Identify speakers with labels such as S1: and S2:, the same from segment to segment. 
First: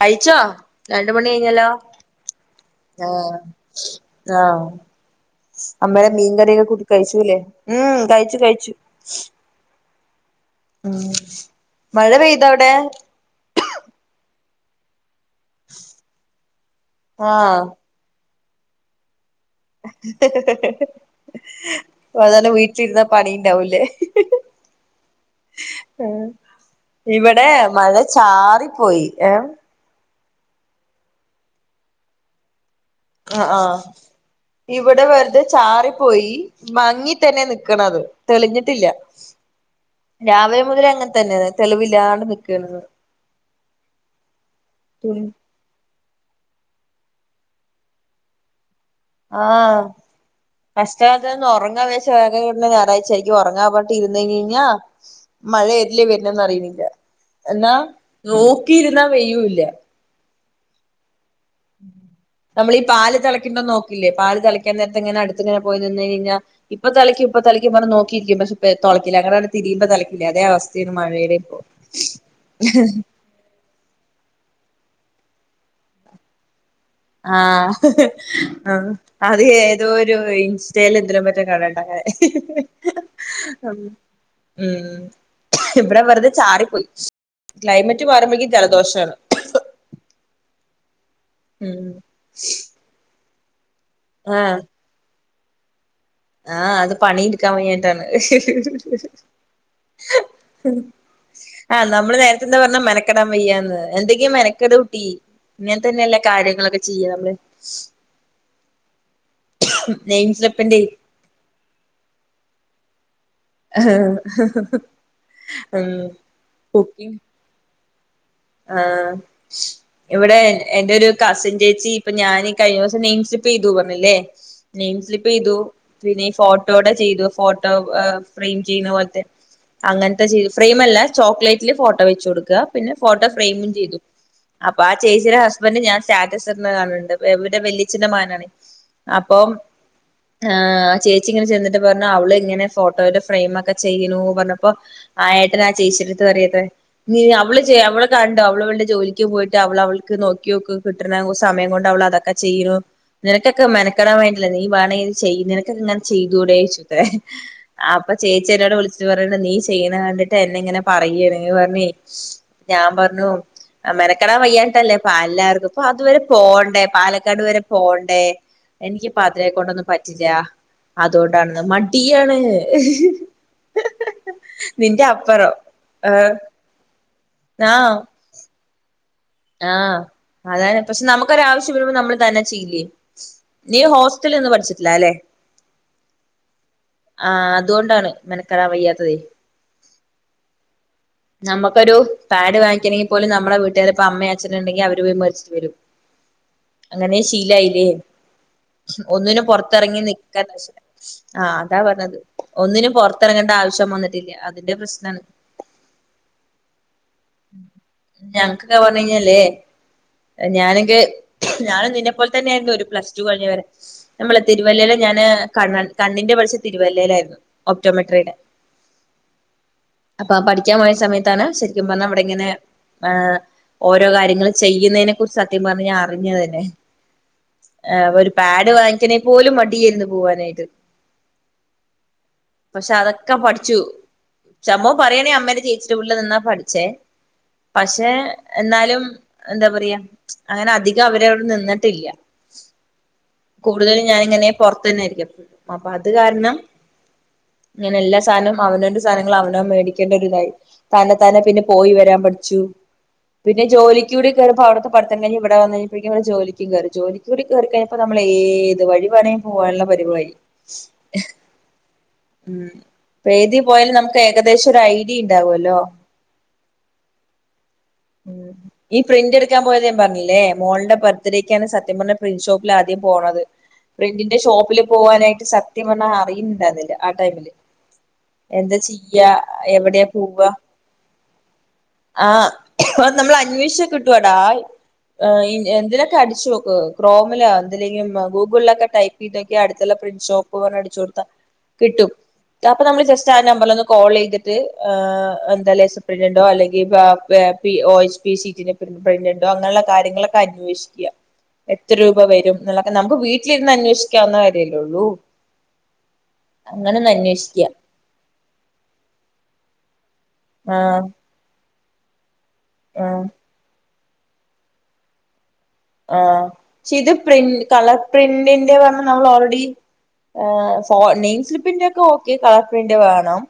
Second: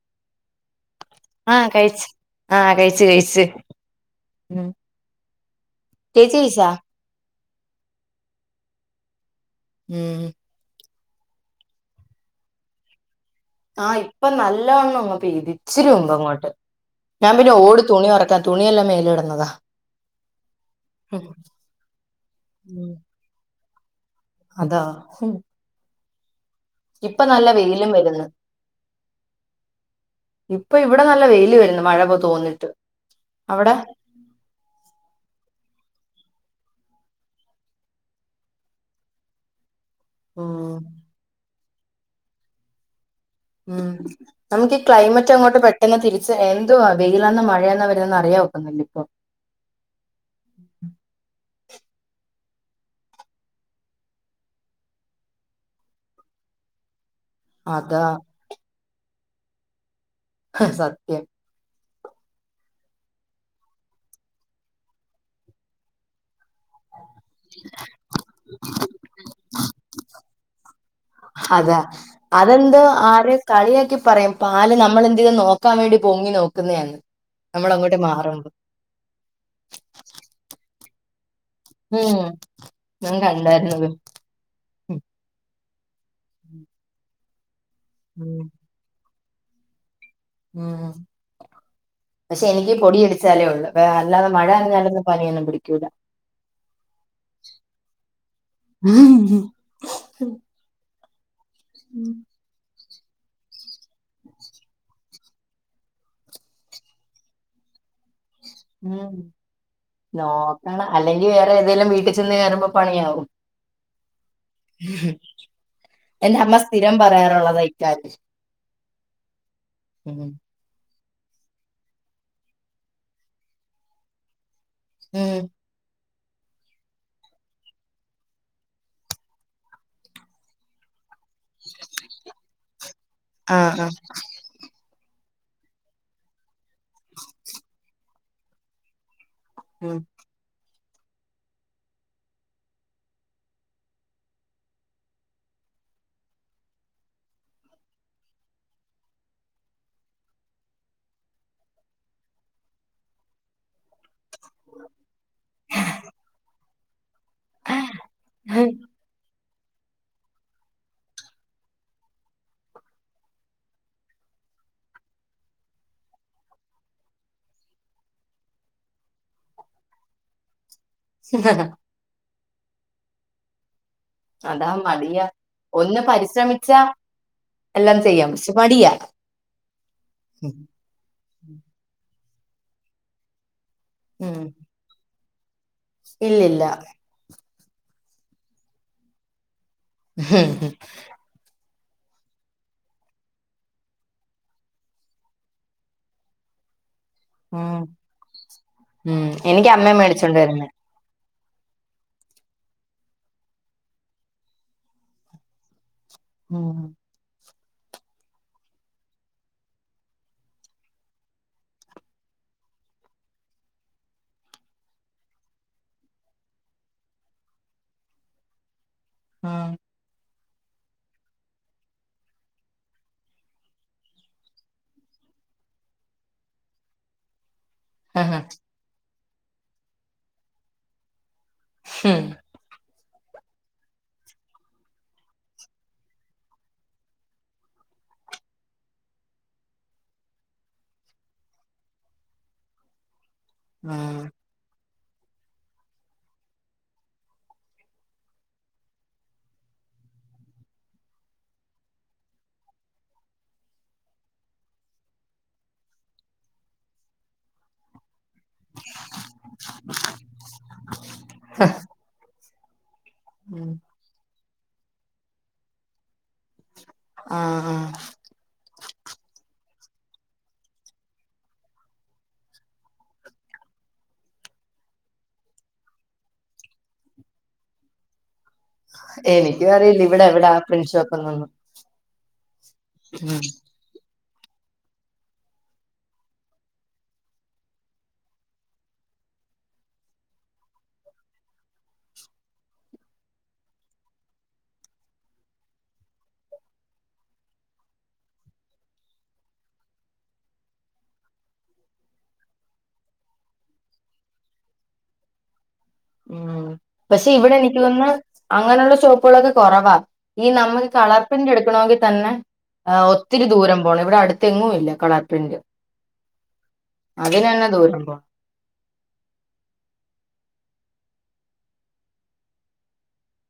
S1: കഴിച്ചോ രണ്ട് മണി
S2: ആഹ്
S1: കഴിഞ്ഞല്ലോ
S2: കഴിച്ച് ആഹ് കഴിച്ച്
S1: ആ
S2: കഴിച്ച്
S1: ആ
S2: ഉം
S1: അമ്മേടെ
S2: ചേച്ചി
S1: മീൻകറിയൊക്കെ
S2: കഴിച്ചാ
S1: കൂട്ടി കഴിച്ചൂ ല്ലേ ഉം കഴിച്ചു കഴിച്ചു
S2: ഉം
S1: ഉം മഴ പെയ്തോ അവടെ
S2: ആഹ് ഇപ്പം നല്ലവണ്ണം അങ്ങ് പെയ്ത് ഇച്ചിരി മുമ്പങ്ങോട്ട് ഞാൻ പിന്നെ
S1: ആഹ്
S2: ഓട് തുണി ഒറക്കാ തുണിയല്ലാം മേലെ ഇടുന്നതാ
S1: അതന്നെ വീട്ടിലിരുന്നാ പണിയുണ്ടാവും ലേ
S2: അതാ ഹും
S1: ഉം ഇവടെ
S2: വെയിലും
S1: മഴ
S2: വരുന്ന്
S1: ചാറിപ്പോയി ഏ
S2: ഇപ്പൊ ഇവിടെ നല്ല വെയില് വരുന്നു മഴപ്പോ തോന്നിട്ട്
S1: ആഹ്
S2: അവിടെ
S1: ആഹ് ഇവ്ടെ വെറുതെ ചാറിപ്പോയി മങ്ങി തന്നെ നിക്കണത് തെളിഞ്ഞിട്ടില്ല രാവിലെ
S2: ഉം
S1: മുതൽ അങ്ങൻത്തന്നെ തെളിവില്ലാണ്ട് നിക്കണത്
S2: ഉം നമുക്ക് ഈ
S1: തുണി
S2: ക്ലൈമറ്റ് അങ്ങോട്ട് പെ എന്നാ തിരിച്ച് എന്തുവാ വെയിലന്ന മഴയന്ന വരുന്നന്ന് അറിയാ വൊക്കത്തില്ല ഇപ്പൊ
S1: ആഹ് കഷ്ടകാലത്തിന് ഒന്ന് ഒറങ്ങാ വിജാരിച്ച [unintelligible] ഞായറാ്ചായിരിക്കും ഒറങ്ങാൻ പക്ഷെ ഇരുന്ന് കഴിഞ് കഴിഞ്ഞാ മഴയേതിലേ വരുന്നെന്ന് അറിയുന്നില്ല എന്നാ
S2: അതാ
S1: നോക്കിയിരുന്നാ വെയ്ലുല്ല
S2: സത്യം
S1: [inaudible] നമ്മളീ പാല് തിളക്കുംബോ നോക്കില്ലേ പാല് തിളക്കാൻ നേരത്ത് ഇങ്ങനെ അടുത്ത്ങ്ങനെ പോയി നിന്ന് കഴിഞ്ഞാ ഇപ്പൊ തിളക്കും ഇപ്പ തളിക്കും പറഞ്ഞ് നോക്കിയിരിക്കും പക്ഷെ പെ തൊളക്കില്ല അങ്ങനാണ്ട് തിരിയുംബോ തെളക്കില്ലേ അതേ അവസ്ഥയാണ് മഴയുടെ ഇപ്പൊ
S2: അതെ അതെന്ത് കളിയാക്കി പറയും പാല് നമ്മളെന്തേലും നോക്കാൻ വേണ്ടി പൊങ്ങി നോക്കുന്നയാന്ന്
S1: ആ ഹ്ഹ്‌
S2: നമ്മളങ്ങോട്ട് മാറുമ്പോ
S1: ഹ് ആ അത് ഏതോ ഒരു [unintelligible] ചേലെന്തിലോ മറ്റോ കാണണ്ടായെ
S2: ഉം
S1: ഹ് ഹ്
S2: ഞാൻ
S1: ഹ്
S2: കണ്ടായിരുന്നത് ഉം
S1: ഉം ഇവിടെ വെറുതെ ചാറിപ്പോയി ക്ലൈമറ്റ് മാറുമ്പ
S2: ഉം
S1: യേക്ക് ജലദോഷാണ്
S2: ഉം
S1: ഉം
S2: പക്ഷെ എനിക്ക് പൊടിയടിച്ചാലേ ഒള്ളൂ പെ അല്ലാതെ മഴ
S1: ആഹ്
S2: നനഞ്ഞാലൊന്നും പനിയൊന്നും പിടിക്കൂല
S1: ആഹ് അത് പണിയിടുക്കാൻ വയ്യാഞ്ഞിട്ടാണ് ഹ് ഹ് ഹ് ആഹ് നമ്മള് നേര ഇജ്ജ് എന്താ പറഞ്ഞ് മെനക്കെടാം വയ്യാന്ന് എന്തെങ്കി മെനക്കെട് കുട്ടി ഇങ്ങൻത്തന്നെല്ലെ കാര്യങ്ങളൊക്കെ ചെയ്യാ നമ്മള്
S2: ഉം
S1: നെയിം സ്ലിപ്പിന്റെ
S2: നോക്കണം അല്ലെങ്കി വേറെ ഏതേലും വീട്ടി ചെന്ന് കേറുമ്പോ പണിയാകും
S1: അഹ് ഹ് ഹ് ഹ്
S2: എന്റമ്മ സ്ഥിരം
S1: കുക്കിംഗ്
S2: പറയാറുള്ളതാ ഇക്കാര്യം
S1: ആഹ്
S2: ഉം
S1: ഇവിടെ എ എന്റൊരു കസിൻ ചേച്ചി ഇപ്പൊ ഞാനീ കഴിഞ്ഞ ദിവസം നെയിം സ്ലിപ്പ് ചെയ്തു പറഞ്ഞില്ലേ നെയിം സ്ലിപ്പ്
S2: ഉം
S1: ചെയ്തു പിന്നെ ഈ ഫോട്ടോയോടെ ചെയ്തു ഫോട്ടോ ഫ്രെയിം ചെയ്യുന്ന പോലത്തെ അങ്ങനത്തെ ചെയ്തു ഫ്രെയിം അല്ല ചോക്ലേറ്റില് ഫോട്ടോ വെച്ച് കൊടുക്ക പിന്നെ ഫോട്ടോ ഫ്രെയിമും
S2: ആഹ് ആഹ്
S1: ചെയ്തു അപ്പൊ ആ ചേച്ചിയുടെ ഹസ്ബൻഡ് ഞാൻ സ്റ്റാറ്റസിടണ കാണണണ്ട് പ്പ ഇവര വല്യച്ഛന്റെ മകനാണ് അപ്പൊ
S2: ഉം
S1: ആഹ് ചേച്ചി ഇങ്ങനെ ചെന്നിട്ട് പറഞ്ഞു അവള് ഇങ്ങനെ ഫോട്ടോയുടെ ഫ്രെയിം ഒക്കെ ചെയ്യണൂന്ന് പറഞ്ഞപ്പോ ആഹ് യേട്ടന് ആ ചേച്ചിടടുത്ത് പറയും അത്രേ യ്യേ അവള് അവൾ കണ്ടൊ അവള് അവളടെ ജോലിക്ക് പോയിട്ട് അവൾ അവൾക്ക് നോക്കിയോക്ക് കിട്ടണ സമയം കൊണ്ട് അവളതക്കെ ചെയ്യു നിനക്കൊക്കെ മെനക്കടാൻ വേണ്ടിയില്ല നീ വാണങ്കിത് ചെയ് നിനക്കിങ്ങനെ ചെയ്തൂടെ ചോയിച്ചിട്ടേ ആഹ് അപ്പൊ ചേച്ചി എന്നോട് വിളിച്ചിട്ട് പറഞ്ഞണ്ട് നീ ചെയ്യണ കണ്ടിട്ടാ എന്നെ ഇങ്ങനെ പറയണേന്ന് പറഞ്ഞേ ഞാൻ പറഞ്ഞു ആ മെനക്കടാ വയ്യാനിട്ടല്ലേ പ്പ എല്ലാവർക്കും ഇപ്പൊ അതുവരെ പോവണ്ടേ പാലക്കാട് വരെ പോവണ്ടേ എനിക്ക് പാതിരായേ കൊണ്ടൊന്നും പറ്റില്ല അതുകൊണ്ടാണെന്ന് മടിയാണ്
S2: അതാ
S1: നിന്റെ
S2: മടിയ
S1: അപ്പറം
S2: ഒന്ന്
S1: ഏഹ്
S2: പരിശ്രമി ച്ച
S1: ആഹ്
S2: എല്ലാം ചെയ്യാം പക്ഷേ മടിയാ
S1: ആഹ്
S2: ഉം
S1: അതാണ് പക്ഷെ നമുക്കൊരാവശ്യം വരുമ്പോ നമ്മള് തന്നെ ചെയെ നീ ഹോസ്റ്റലി
S2: ഉം
S1: നിന്ന് പഠിച്ചിട്ടില്ല ല്ലെ
S2: ഇല്ലില്ല
S1: ആഹ് അതൊണ്ടാണ് മെനക്കെടാൻ വയ്യാത്തതേ
S2: [unintelligible]
S1: നമ്മക്കൊരു പാഡ് വാങ്ങിക്കണങ്കിൽ പോലും നമ്മള വീട്ടുകാരെ ഇപ്പ അമ്മേ അച്ഛനൊ ണ്ടെങ്കി അവര് പോയി മേടിച്ചിട്ട് വരും അങ്ങനെ
S2: ഉം
S1: ശീലായില്ലേ
S2: ഉം
S1: ഒന്നിനും
S2: എനിക്ക് അമ്മേ
S1: പൊറത്തിറങ്ങി
S2: മേടിച്ചോണ്ട്
S1: നിക്കാ
S2: വരുന്നേ
S1: ആഹ് അതാ പറഞ്ഞത് ഒന്നിനും പൊറത്തെറങ്ങേണ്ട ആവശ്യം വന്നിട്ടില്ല അതിന്റെ പ്രശ്നാണ് [unintelligible]
S2: ഉം
S1: ഞങ്ങക്ക്ക്കെ പറഞ്ഞ് കഴിഞ്ഞാലേ ഞാനക്കെ ഞാനും നിന്നെ പോലെ തന്നെയായിരുന്നു ഒരു പ്ലസ് ടു കഴിഞ്ഞ വരെ നമ്മള തിരുവല്ലയില ഞാന് കണ് കണ്ണിന്റെ പഠിച്ച തിരുവല്ലയിലായിരുന്നു ഒപ്റ്റോമെട്രിയുടെ [unintelligible]
S2: ആഹ്
S1: അപ്പൊ പഠിക്കാൻ പോയ സമയത്താണ് ശരിക്കും പറഞ്ഞാൽ അവിടെങ്ങനെ ആഹ് ഓരോ കാര്യങ്ങൾ ചെയ്യുന്നതിനെ കുറിച്ച് സത്യം പറഞ്ഞാ ഞാൻ അറിഞ്ഞത് തന്നെ ആഹ് ഒരു പാഡ് വാങ്ങിക്കണെ പോലും മടിയാർന്നു പോവാനായിട്ട്
S2: ഹും
S1: പക്ഷെ അതൊക്കെ പഠിച്ചു ചമ്പവം പറയണേ അമ്മയുടെ ചേച്ചിടേം വീട്ടില് നിന്നാ പഠിച്ചേ പക്ഷെ എന്നാലും എന്താ പറയാ അങ്ങനെ അധികം അവരവിടെ നിന്നിട്ടില്ല കൂടുതലും
S2: ഉം
S1: ഞാനിങ്ങനെ പൊറത്തന്നൊയിരിക്കാം അപ്പൊ അത് കാരണം ഇങ്ങനെ എല്ലാ സാധനവും അവനോന്റ സാധനങ്ങൾ അവന മേടിക്കേണ്ട ഒരിതായി തന്ന താനെ പിന്നെ പോയി വരാൻ പഠിച്ചു പിന്നെ ഈ ജോലിക്കൂടി കയറിയപ്പ അവിടുത്ത പഠിത്തം കഴിഞ്ഞ് ഇവിടെ വന്ന് കഴിഞ്ഞപ്പഴേക്കും ഇവിടെ ജോലിക്കും കേറി ജോലിക്കൂടി കേറി കഴിഞ്ഞപ്പ ഇപ്പൊ നമ്മൾ ഏത് വഴി വേണേലും പോവാനുള്ള പരിവായി ഉം ഇപ്പ ഏതി
S2: ഉം
S1: പോയാലും നമുക്ക് ഏകദേശം ഒരു ഐഡിയ ഇണ്ടാവൊല്ലോ
S2: ആഹ് ആഹ്
S1: ഉം ഈ പ്രിന്റ് എടുക്കാൻ പോയത് ഞാൻ പറഞ്ഞില്ലേ മോൾടെ ബർത്ത്ഡേക്കാണ് സത്യം പറഞ്ഞാ പ്രിന്റ് ഷോപ്പിൽ ആദ്യം പോണത് പ്രിന്റിന്റെ ഷോപ്പില് പോവാനായിട്ട് സത്യം പറഞ്ഞ അറിയുന്നുണ്ടായിരുന്നില്ല ആ ടൈമില് എന്താ ചെയ്യ
S2: എനിക്കും അറിയില്ല
S1: എവിടെയാ
S2: ഇവിടെ
S1: പോവ
S2: എവിടാ പ്രിന്റ് ഷോപ്പ്ന്നൊന്നും
S1: ആഹ് അത് നമ്മള്
S2: ഉം
S1: അന്വേഷിച്ചാ കിട്ടുവടാ ഏഹ് എന്തിലൊക്കെ അടിച്ചു നോക്ക് ക്രോമിലോ എന്തിലേങ്കിലും ഗൂഗിളിലൊക്കെ ടൈപ്പ്- ഇല്ലെങ്കി അടുത്തുള്ള പ്രിൻ്റ് ഷോപ്പ് പറഞ്ഞ് അടിച്ചു കൊടുത്ത കിട്ടും അപ്പൊ നമ്മള് ജസ്റ്റ് ആ നമ്പറിലൊന്ന് കോൾ ചെയ്തിട്ട് എന്താലേ [unintelligible] അല്ലെങ്കി [unintelligible] ഇ എസ് പി ഷീറ്റിൻ്റെ പ്രിൻ്റ് പെയ്മെൻ്റയൊ അങ്ങനുള്ള കാര്യങ്ങളൊക്കെ അന്വേഷിക്കുക എത്ര രൂപ വരും എന്നുള്ളൊക്കെ നമുക്ക് വീട്ടിലിരുന്ന് അന്വേഷിക്കാവുന്ന കാര്യവല്ലേള്ളൂ
S2: ആഹ് പക്ഷെ ഇവിടെ
S1: അന്വേഷിക്കുക
S2: എനിക്ക് തോന്നുന്ന്- അങ്ങനെയുള്ള ഷോപ്പുകളൊക്കെ കൊറവാ ഈ നമ്മുക്ക്
S1: ആഹ്
S2: കളർപിന്റ് എടുക്കണോങ്കി തന്നെ- ആഹ് ഒത്തിരി ദൂരം പോണം ഇവിടെ അടുത്തെങ്ങും ഇല്ല കളർ പ്രിന്റ്
S1: ആഹ് പക്ഷെ ഇത്
S2: അതിന്
S1: പ്രിൻ്റ്
S2: തന്നെ
S1: കളർ
S2: ദൂരം പോണം
S1: പ്രിന്റിന്റെയാ നമ്മള് ഓൾറെഡി നെയിം സ്ലിപ്പിന്റെ ഒക്കെ ഓക്കെ കളർ പ്രിന്റ് വേണം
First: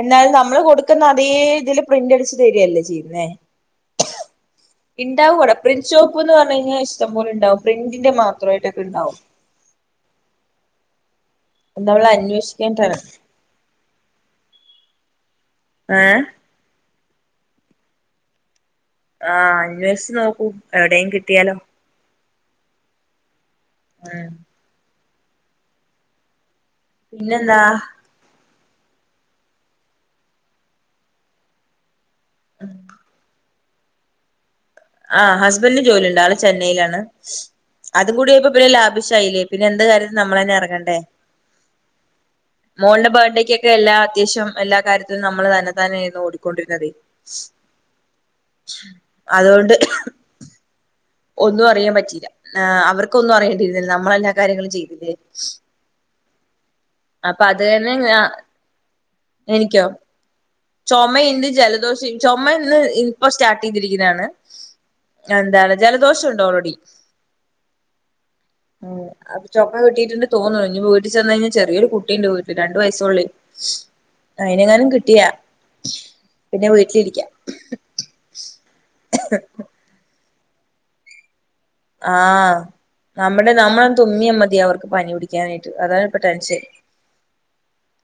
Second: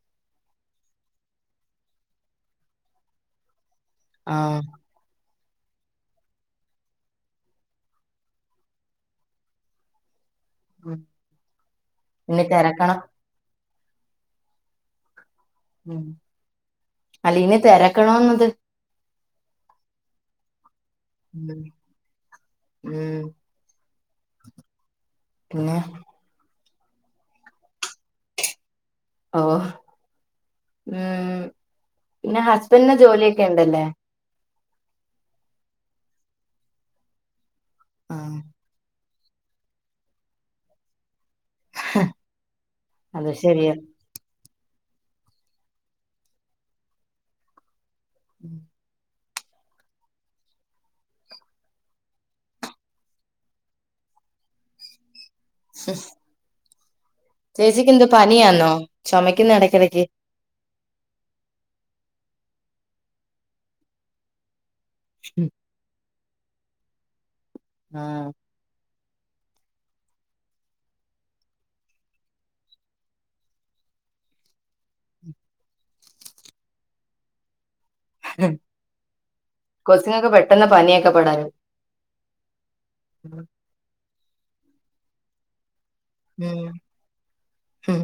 S1: എന്നാല് നമ്മള് കൊടുക്കുന്ന അതേ ഇതില് പ്രിന്റ് അടിച്ച് തരുവല്ലേ ചെയ്യുന്നേ
S2: ആഹ്
S1: ഇണ്ടാവുംടാ അവിടെ പ്രിന്റ്ഷോപ്പ് എന്ന് പറഞ്ഞു കഴിഞ്ഞാ ഇഷ്ടം പോലെ ഇണ്ടാവും പ്രിൻ്റിൻ്റെ മാത്രമായിട്ടൊക്കെണ്ടാവും
S2: [unintelligible]
S1: നമ്മള്
S2: ഇനി
S1: അന്വേഷിക്കാഞ്ഞിട്ടാണ്
S2: തെരക്കണം മം
S1: ഏഹ്
S2: അല്ല ഇനി തെരക്കണ്ണോന്ന് അത്
S1: ആഹ് അന്വേഷിച്ച് നോക്കൂ എവിടെയും കിട്ട്
S2: ഉം
S1: ഉം
S2: പിന്നെ-
S1: പിന്നെ എന്താ
S2: ഓഹ് മം പിന്നെ ഹസ്ബൻഡിന് ജോലിയൊക്കെ ഇണ്ടല്ലേ
S1: ആഹ് ഹസ്ബൻഡിന് ജോലി ഒണ്ട് ആള് ചെന്നൈയിലാണ് അതും
S2: ആഹ്
S1: കൂടെയായപ്പോ പിന്നെ ലാപ്- ശൈയിലി ആയി പിന്നെ എന്ത് കാര്യത്തിനും നമ്മള് തന്നെ എറങ്ങണ്ടേ മോൾടെ
S2: അത്
S1: ബർത്ത്ഡയ്കൊക്കെ
S2: ശരിയാ
S1: എല്ലാ അത്യാവശ്യം- എല്ലാ കാര്യത്തിനും നമ്മള് തന്നെതാനെ ഇരുന്ന് ഓടിക്കൊണ്ടിരുന്ന മതി
S2: [inaudible]
S1: അതുകൊണ്ട്- ഒന്നും അറിയാൻ പറ്റിയില്ല ആ അവർക്കൊന്നും അറിയേണ്ടിയിരുന്നില്ല നമ്മളെല്ലാ കാര്യങ്ങളും ചെയ്തിലേ
S2: ഹും ചേച്ചിക്ക്
S1: തന്നെ
S2: എഎന്തുവാ പനിയാന്നോ ചൊമക്കുന്ന് എടക്കിടക്ക്
S1: ചൊമയിണ്ട് ജലദോഷം ചൊമ ഇന്ന് ഇപ്പൊ സ്റ്റാർട്ട് ചെയ്തിരിക്കുന്നാണ് എന്താണ്- ജലദോഷം ഒണ്ട് ഓൾറെഡി
S2: ആഹ്
S1: ആഹ് അപ്പൊ ചൊമ കിട്ടിട്ടിണ്ട് തോന്നണു ഇനി വീട്ടി ചെന്ന് കഴിഞ്ഞാ ചെറിയൊരു കുട്ടിയുണ്ട് വീട്ടി രണ്ടു വയസേ ഉള്ളൂ അയിനെങ്ങാനും കിട്ടിയാ- പിന്നെ വീട്ടിലിരിക്കാം
S2: കൊച്ചുങ്ങക്ക് പെട്ടെന്ന് ആ പനിയൊക്കെ പടരും
S1: ആ നമ്മുടെ നമ്മളൊന്ന് തുമ്മിയ മതി അവർക്ക് പനി പിടിക്കാനായിട്ട് അതാണ് ഇപ്പൊ ടെൻഷൻ
S2: ഉം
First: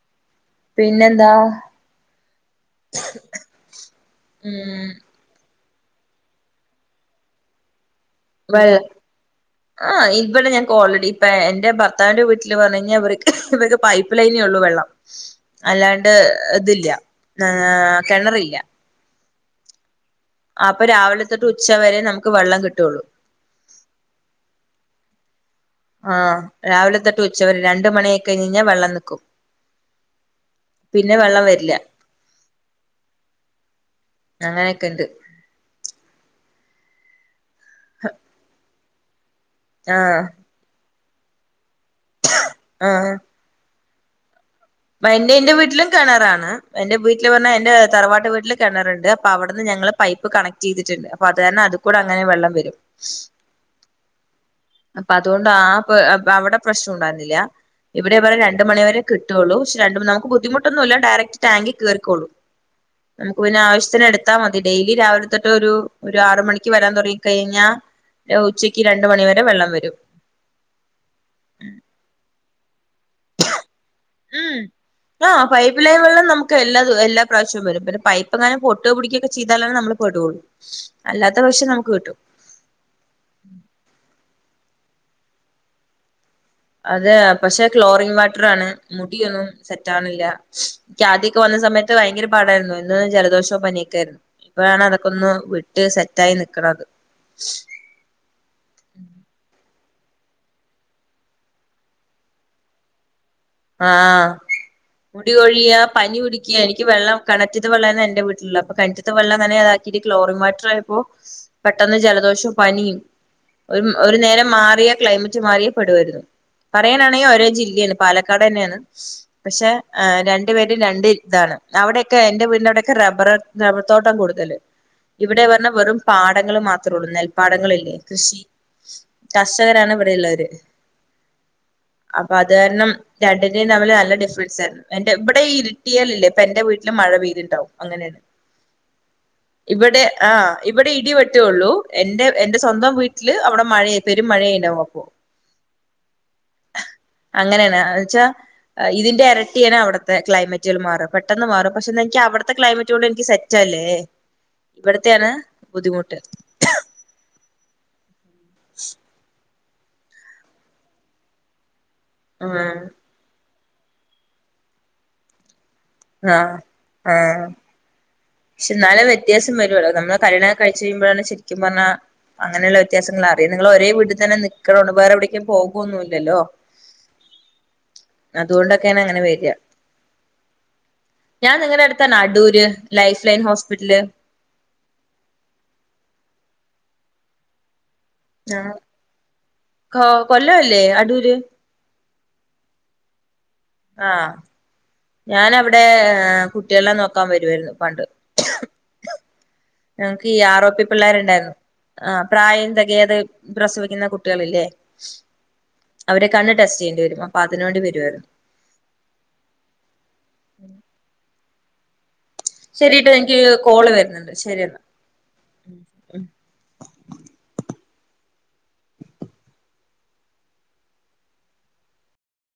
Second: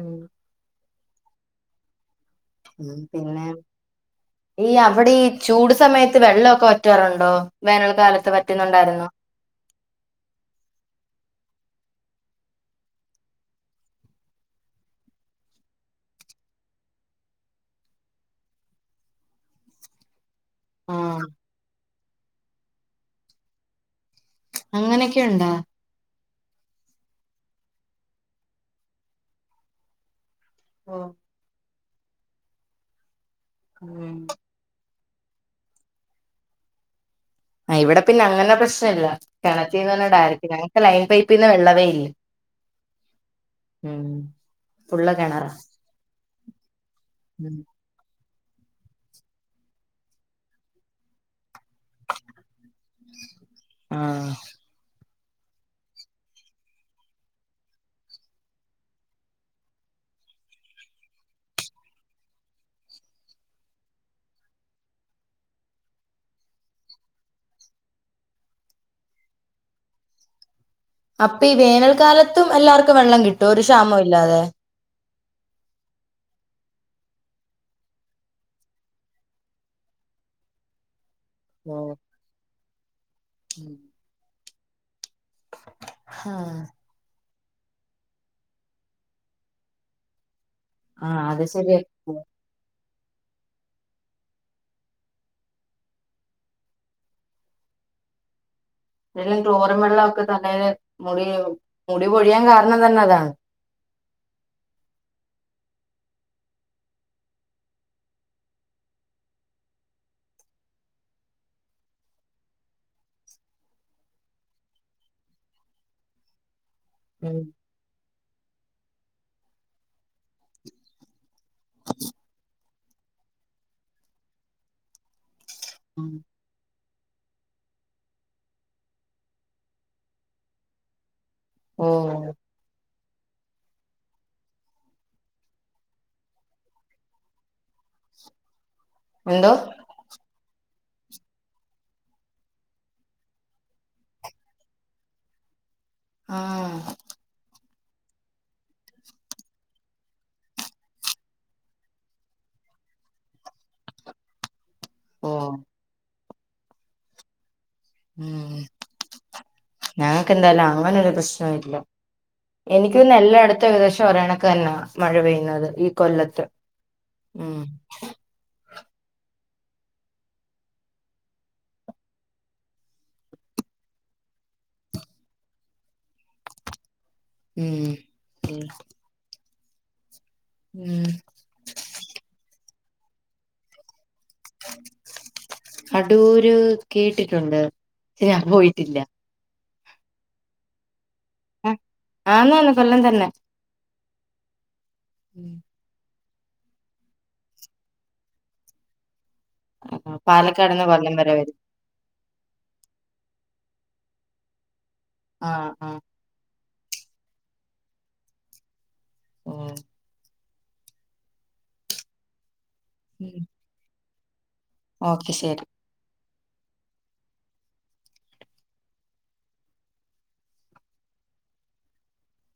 S2: ഉം
S1: പിന്നെന്താ
S2: ഉം പിന്നെ ഈ
S1: ഉം
S2: അവിടെ ഈ ചൂട് സമയത്ത് വെള്ളവൊക്കെ വറ്റാറുണ്ടോ വേനൽ കാലത്ത് വറ്റുന്നുണ്ടായിരുന്നോ
S1: [inaudible] ആ ഇവിടെ ഞങ്ങക്ക് ഓൾറെഡി ഇപ്പ എന്റെ ഭർത്താവിന്റെ വീട്ടിൽ പറഞഴിഞ്ഞാൽ ഇർക്ക് ഇവർക്ക് പൈപ്പ് ലൈനേ ഉള്ളൂ വെള്ളം അല്ലാണ്ട് ഇതില്ല ആ കിണറില്ല ആ അപ്പൊ രാവില
S2: ആഹ്
S1: തൊട്ട് ഉച്ച വരെ നമുക്ക് വെള്ളം കിട്ടുള്ളൂ
S2: അങ്ങനെക്കെ ഉണ്ടോ
S1: ആ രാവിലെ തൊട്ട് ഉച്ചവരേ രണ്ട് മണിയായിക്കയിഞ്ഞഞ്ഞാ വെള്ളം നിക്കും പിന്നെ വെള്ളംവരില്ല
S2: ഉം
S1: അങ്ങനെയൊക്കെണ്ട്
S2: ആ ഇവിടെ പിന്നെ അങ്ങനെ പ്രശ്നം ഇല്ല കിണറ്റീന്ന്ന്ന്
S1: ആഹ്
S2: ഡയറക്റ്റ് ഞങ്ങക്ക് ലൈൻ പൈപ്പിന്ന് വെള്ളവേ ഇല്ല
S1: ആഹ് ആഹ്
S2: ഉം ഫുള്ള്
S1: എന്റെ
S2: കിണറാ
S1: എന്റെ വീട്ടിലും കെണറാണ് എന്റെ വീട്ടില് പറഞ്ഞാ
S2: ഉം
S1: എന്റെ തറവാട്ട് വീട്ടില് കിണറണ്ട് അപ്പൊ അവിടുന്ന് ഞങ്ങള് പൈപ്പ് കണക്ട് ചെയ്തിട്ട്ണ്ട് അപ്പ അത് കാരണം അത്കൂടെഅങ്ങനെ വെള്ളം വരും
S2: ആഹ്
S1: അപ്പൊ അതുകൊണ്ട് ആ അവിടെ പ്രശ്നം ഉണ്ടായിരുന്നില്ല ഇവിടെ ഇവിടെ രണ്ട് മണിവരെ കിട്ടുള്ളൂ പക്ഷെ രണ്ട് മുന്നാക്ക് ബുദ്ധിമുട്ടൊന്നുല്ല ഡയറക്ട് ട്ടാങ്കി കേറിക്കോളും നമുക്ക് പിന്നെ ആവശ്യത്തിന് എടുത്താൽ മതി ഡെയിലി രാവിലെ തൊട്ട് ഒരു ഒരു ആറ് മണിക്ക് വരാൻ തുടങ്ങി കഴിഞ്ഞാ ഉച്ചയ്ക്ക് രണ്ട് മണിവരെ വെള്ളം വരും
S2: അപ്പൊ ഈ വേനൽക്കാലത്തും എല്ലാർക്കും വെള്ളംകിട്ടോ ഒരു ക്ഷാമ ഇല്ലാതെ
S1: ആ പൈപ്പ് ലൈൻ വെള്ളം നമുക്ക് എല്ല എല്ലാ പ്രാവശ്യവും വരും പിന്ന പൈപ്പ് ങ്ങനെ പൊട്ട് പൊട്ടോ പുടിക്കുക്കെ ചെയ്താലാണ് നമ്മൾ പെടോള്ളൂ അല്ലാത്ത പക്ഷേ നമുക്ക് കിട്ടും
S2: [unintelligible] ആഹ്
S1: അതെ പക്ഷെ ക്ലോറിങ് വാട്ടർ ആണ് മുടിയൊന്നും സെറ്റ് ആക്ണില്ല ക്ക്
S2: ആഹ്
S1: ആദ്യക്കെ
S2: അത്
S1: വന്ന
S2: ശരിയാ
S1: സമയത്ത് ഭയങ്കര പാടായിരുന്നു എന്നും ജലദോഷോ പനിയൊക്കെയിരുന്നു ഇപ്പോഴാണ് അതൊക്കെ ഒന്ന് വിട്ട് സെറ്റായി നിക്കണത്
S2: ഈ ക്ലോറിൻവെള്ളക്കെ തന്നെര് മുടി മുടികോഴിയാൻ കാരണം തന്നെ അതാണ്
S1: ആഹ് മുടികൊഴിയാ പനി പിടിക്കുക എനിക്ക് വെള്ളം കണറ്റിലെ വെള്ള എന്റെ വീട്ടിലുള്ള അപ്പ വെള്ളം തന്നെ അതാക്കിയിട്ട് ക്ലോറി വാട്ടറായപ്പോ പെട്ടെന്ന് ജലദോഷവും പനിയും ഒരു ഒരു നേരം മാറിയ ക്ലൈമറ്റ് മാറിയ പെടുവായിരുന്നു പറയാനാണെങ്കിൽ ഒരേ ജില്ലയാണ് പാലക്കാട് തന്നെയാണ് പക്ഷെ ആ രണ്ടു പേരും രണ്ട് ഇതാണ് അവിടെയൊക്കെ എറെ വീടിന്റെ അവിടെയൊക്കെ റബ്ബർ റബ്ബർത്തോട്ടം കൂടുതല് ഇവിടെ പറഞ്ഞ വെറും പാ പാടങ്ങൾ മാത്ര ഉള്ളൂ നെൽപ്പാടങ്ങളില്ലേ കൃഷി കർഷകരാണ് ഇവിടെയള്ളര്
S2: ഓഹ്
S1: അപ്പൊ അത് കാരണം രണ്ടിന്റെയും തമ്മിൽ നല്ല ഡിഫറൻസായ്ര്ന്നു എന്റെ ഇവിടെഈ ഇരിട്ടിയല് ല്ലേ പെര്ന്റെ വീട്ടിലും മഴപെയ്തിണ്ടാവും അങ്ങനെയാണ്
S2: എന്തോ
S1: ഇവിടെ ആ ഇവിടെ ഇടി വെട്ടുകള്ളു എന്റെ എന്റെ സ്വന്തം വീട്ടില് അവിടെ മഴ പെരും മഴെയനുവപൊ
S2: ആഹ്
S1: അങ്ങനെയാണ് അവെച്ചാ അ ഇതിന്റെ എരട്ടിയാണ് അവിടുത്തെ ക്ലൈമറ്റുകൾ മാറും. പെട്ടെന്ന് മാറും പക്ഷേ ന്താ എനിക്കവടത്തെ ക്ലൈമറ്റുകൊണ്ട് എനിക്ക് സെറ്റല്ലേ ഇവിടത്തെയാണ്
S2: ഓഹ്
S1: ബുദ്ധിമുട്ട്
S2: ഞങ്ങക്കെന്തായാലും അങ്ങനൊരു പ്രശ്നമില്ല
S1: ആഹ്
S2: എനിക്ക് പിന്ന എല്ലടുത്തും ഏകദേശം ഒരെണക്ക് തന്നാ മഴ പെയ്യുന്നത് ഇ കൊല്ലത്ത്
S1: ആഹ് ആഹ്
S2: ഉം
S1: പക്ഷെ ന്നാലും വ്യത്യാസം വരുല്ലോ നമ്മള് കല്യാണം കഴിച്ച് കയ്യുമ്പോഴാണ് ശരിക്കും പർഞ്ഞാ അങ്ങനെയുള്ള വ്യത്യാസങ്ങള റീന്ന നിങ്ങളൊരേ വീട്ടി തന്നെ നിക്കക്കണംണ്ട് വേറെവിടേക്കും പോക്കൊന്നുല്ലല്ലോ [inaudible]
S2: ഊം
S1: അതുകൊണ്ടൊക്കെയാണ് അങ്ങനെ വര് അ
S2: ഉം
S1: ഞാൻ നിങ്ങടെ അടുത്തെന്നാ Adoor life line hospital
S2: Adoor കേട്ടിട്ടുണ്ട് ഞാൻ
S1: ആഹ്
S2: പോയിട്ടില്ല
S1: കൊ കൊല്ല അല്ലേ അടൂര്?
S2: അ ആന്നന്ന് കൊല്ലം തന്നെ
S1: ആഹ്
S2: ഉം
S1: ഞാനവിടെ അ കുട്ട്യളെ നോക്കാൻ വരുവായിരുന്നു പണ്ട് എൻക്കി ഈ ആറോപ്പി
S2: പാലക്കാട്ന്ന് കൊല്ലം വരെ
S1: പിള്ളേരുണ്ടാരുന്നു
S2: വരും
S1: ആഹ് പ്രായം തികയാത് പ്രസവിക്കുന്ന കുട്ടികളില്ലേ
S2: ആഹ് ആഹ്
S1: അവരെ കണ്ണ് ടെസ്റ്റ് ചെയ്യണ്ടി വരും അപ്പോ അതിനു വേണ്ടി വരുവാരുന്നു
S2: ആഹ്
S1: ഉം ശരിട്ടോ എനിക്ക് കോള് വരുന്നുണ്ട് ശരിയെന്നാ
S2: ഓക്കെ ശരി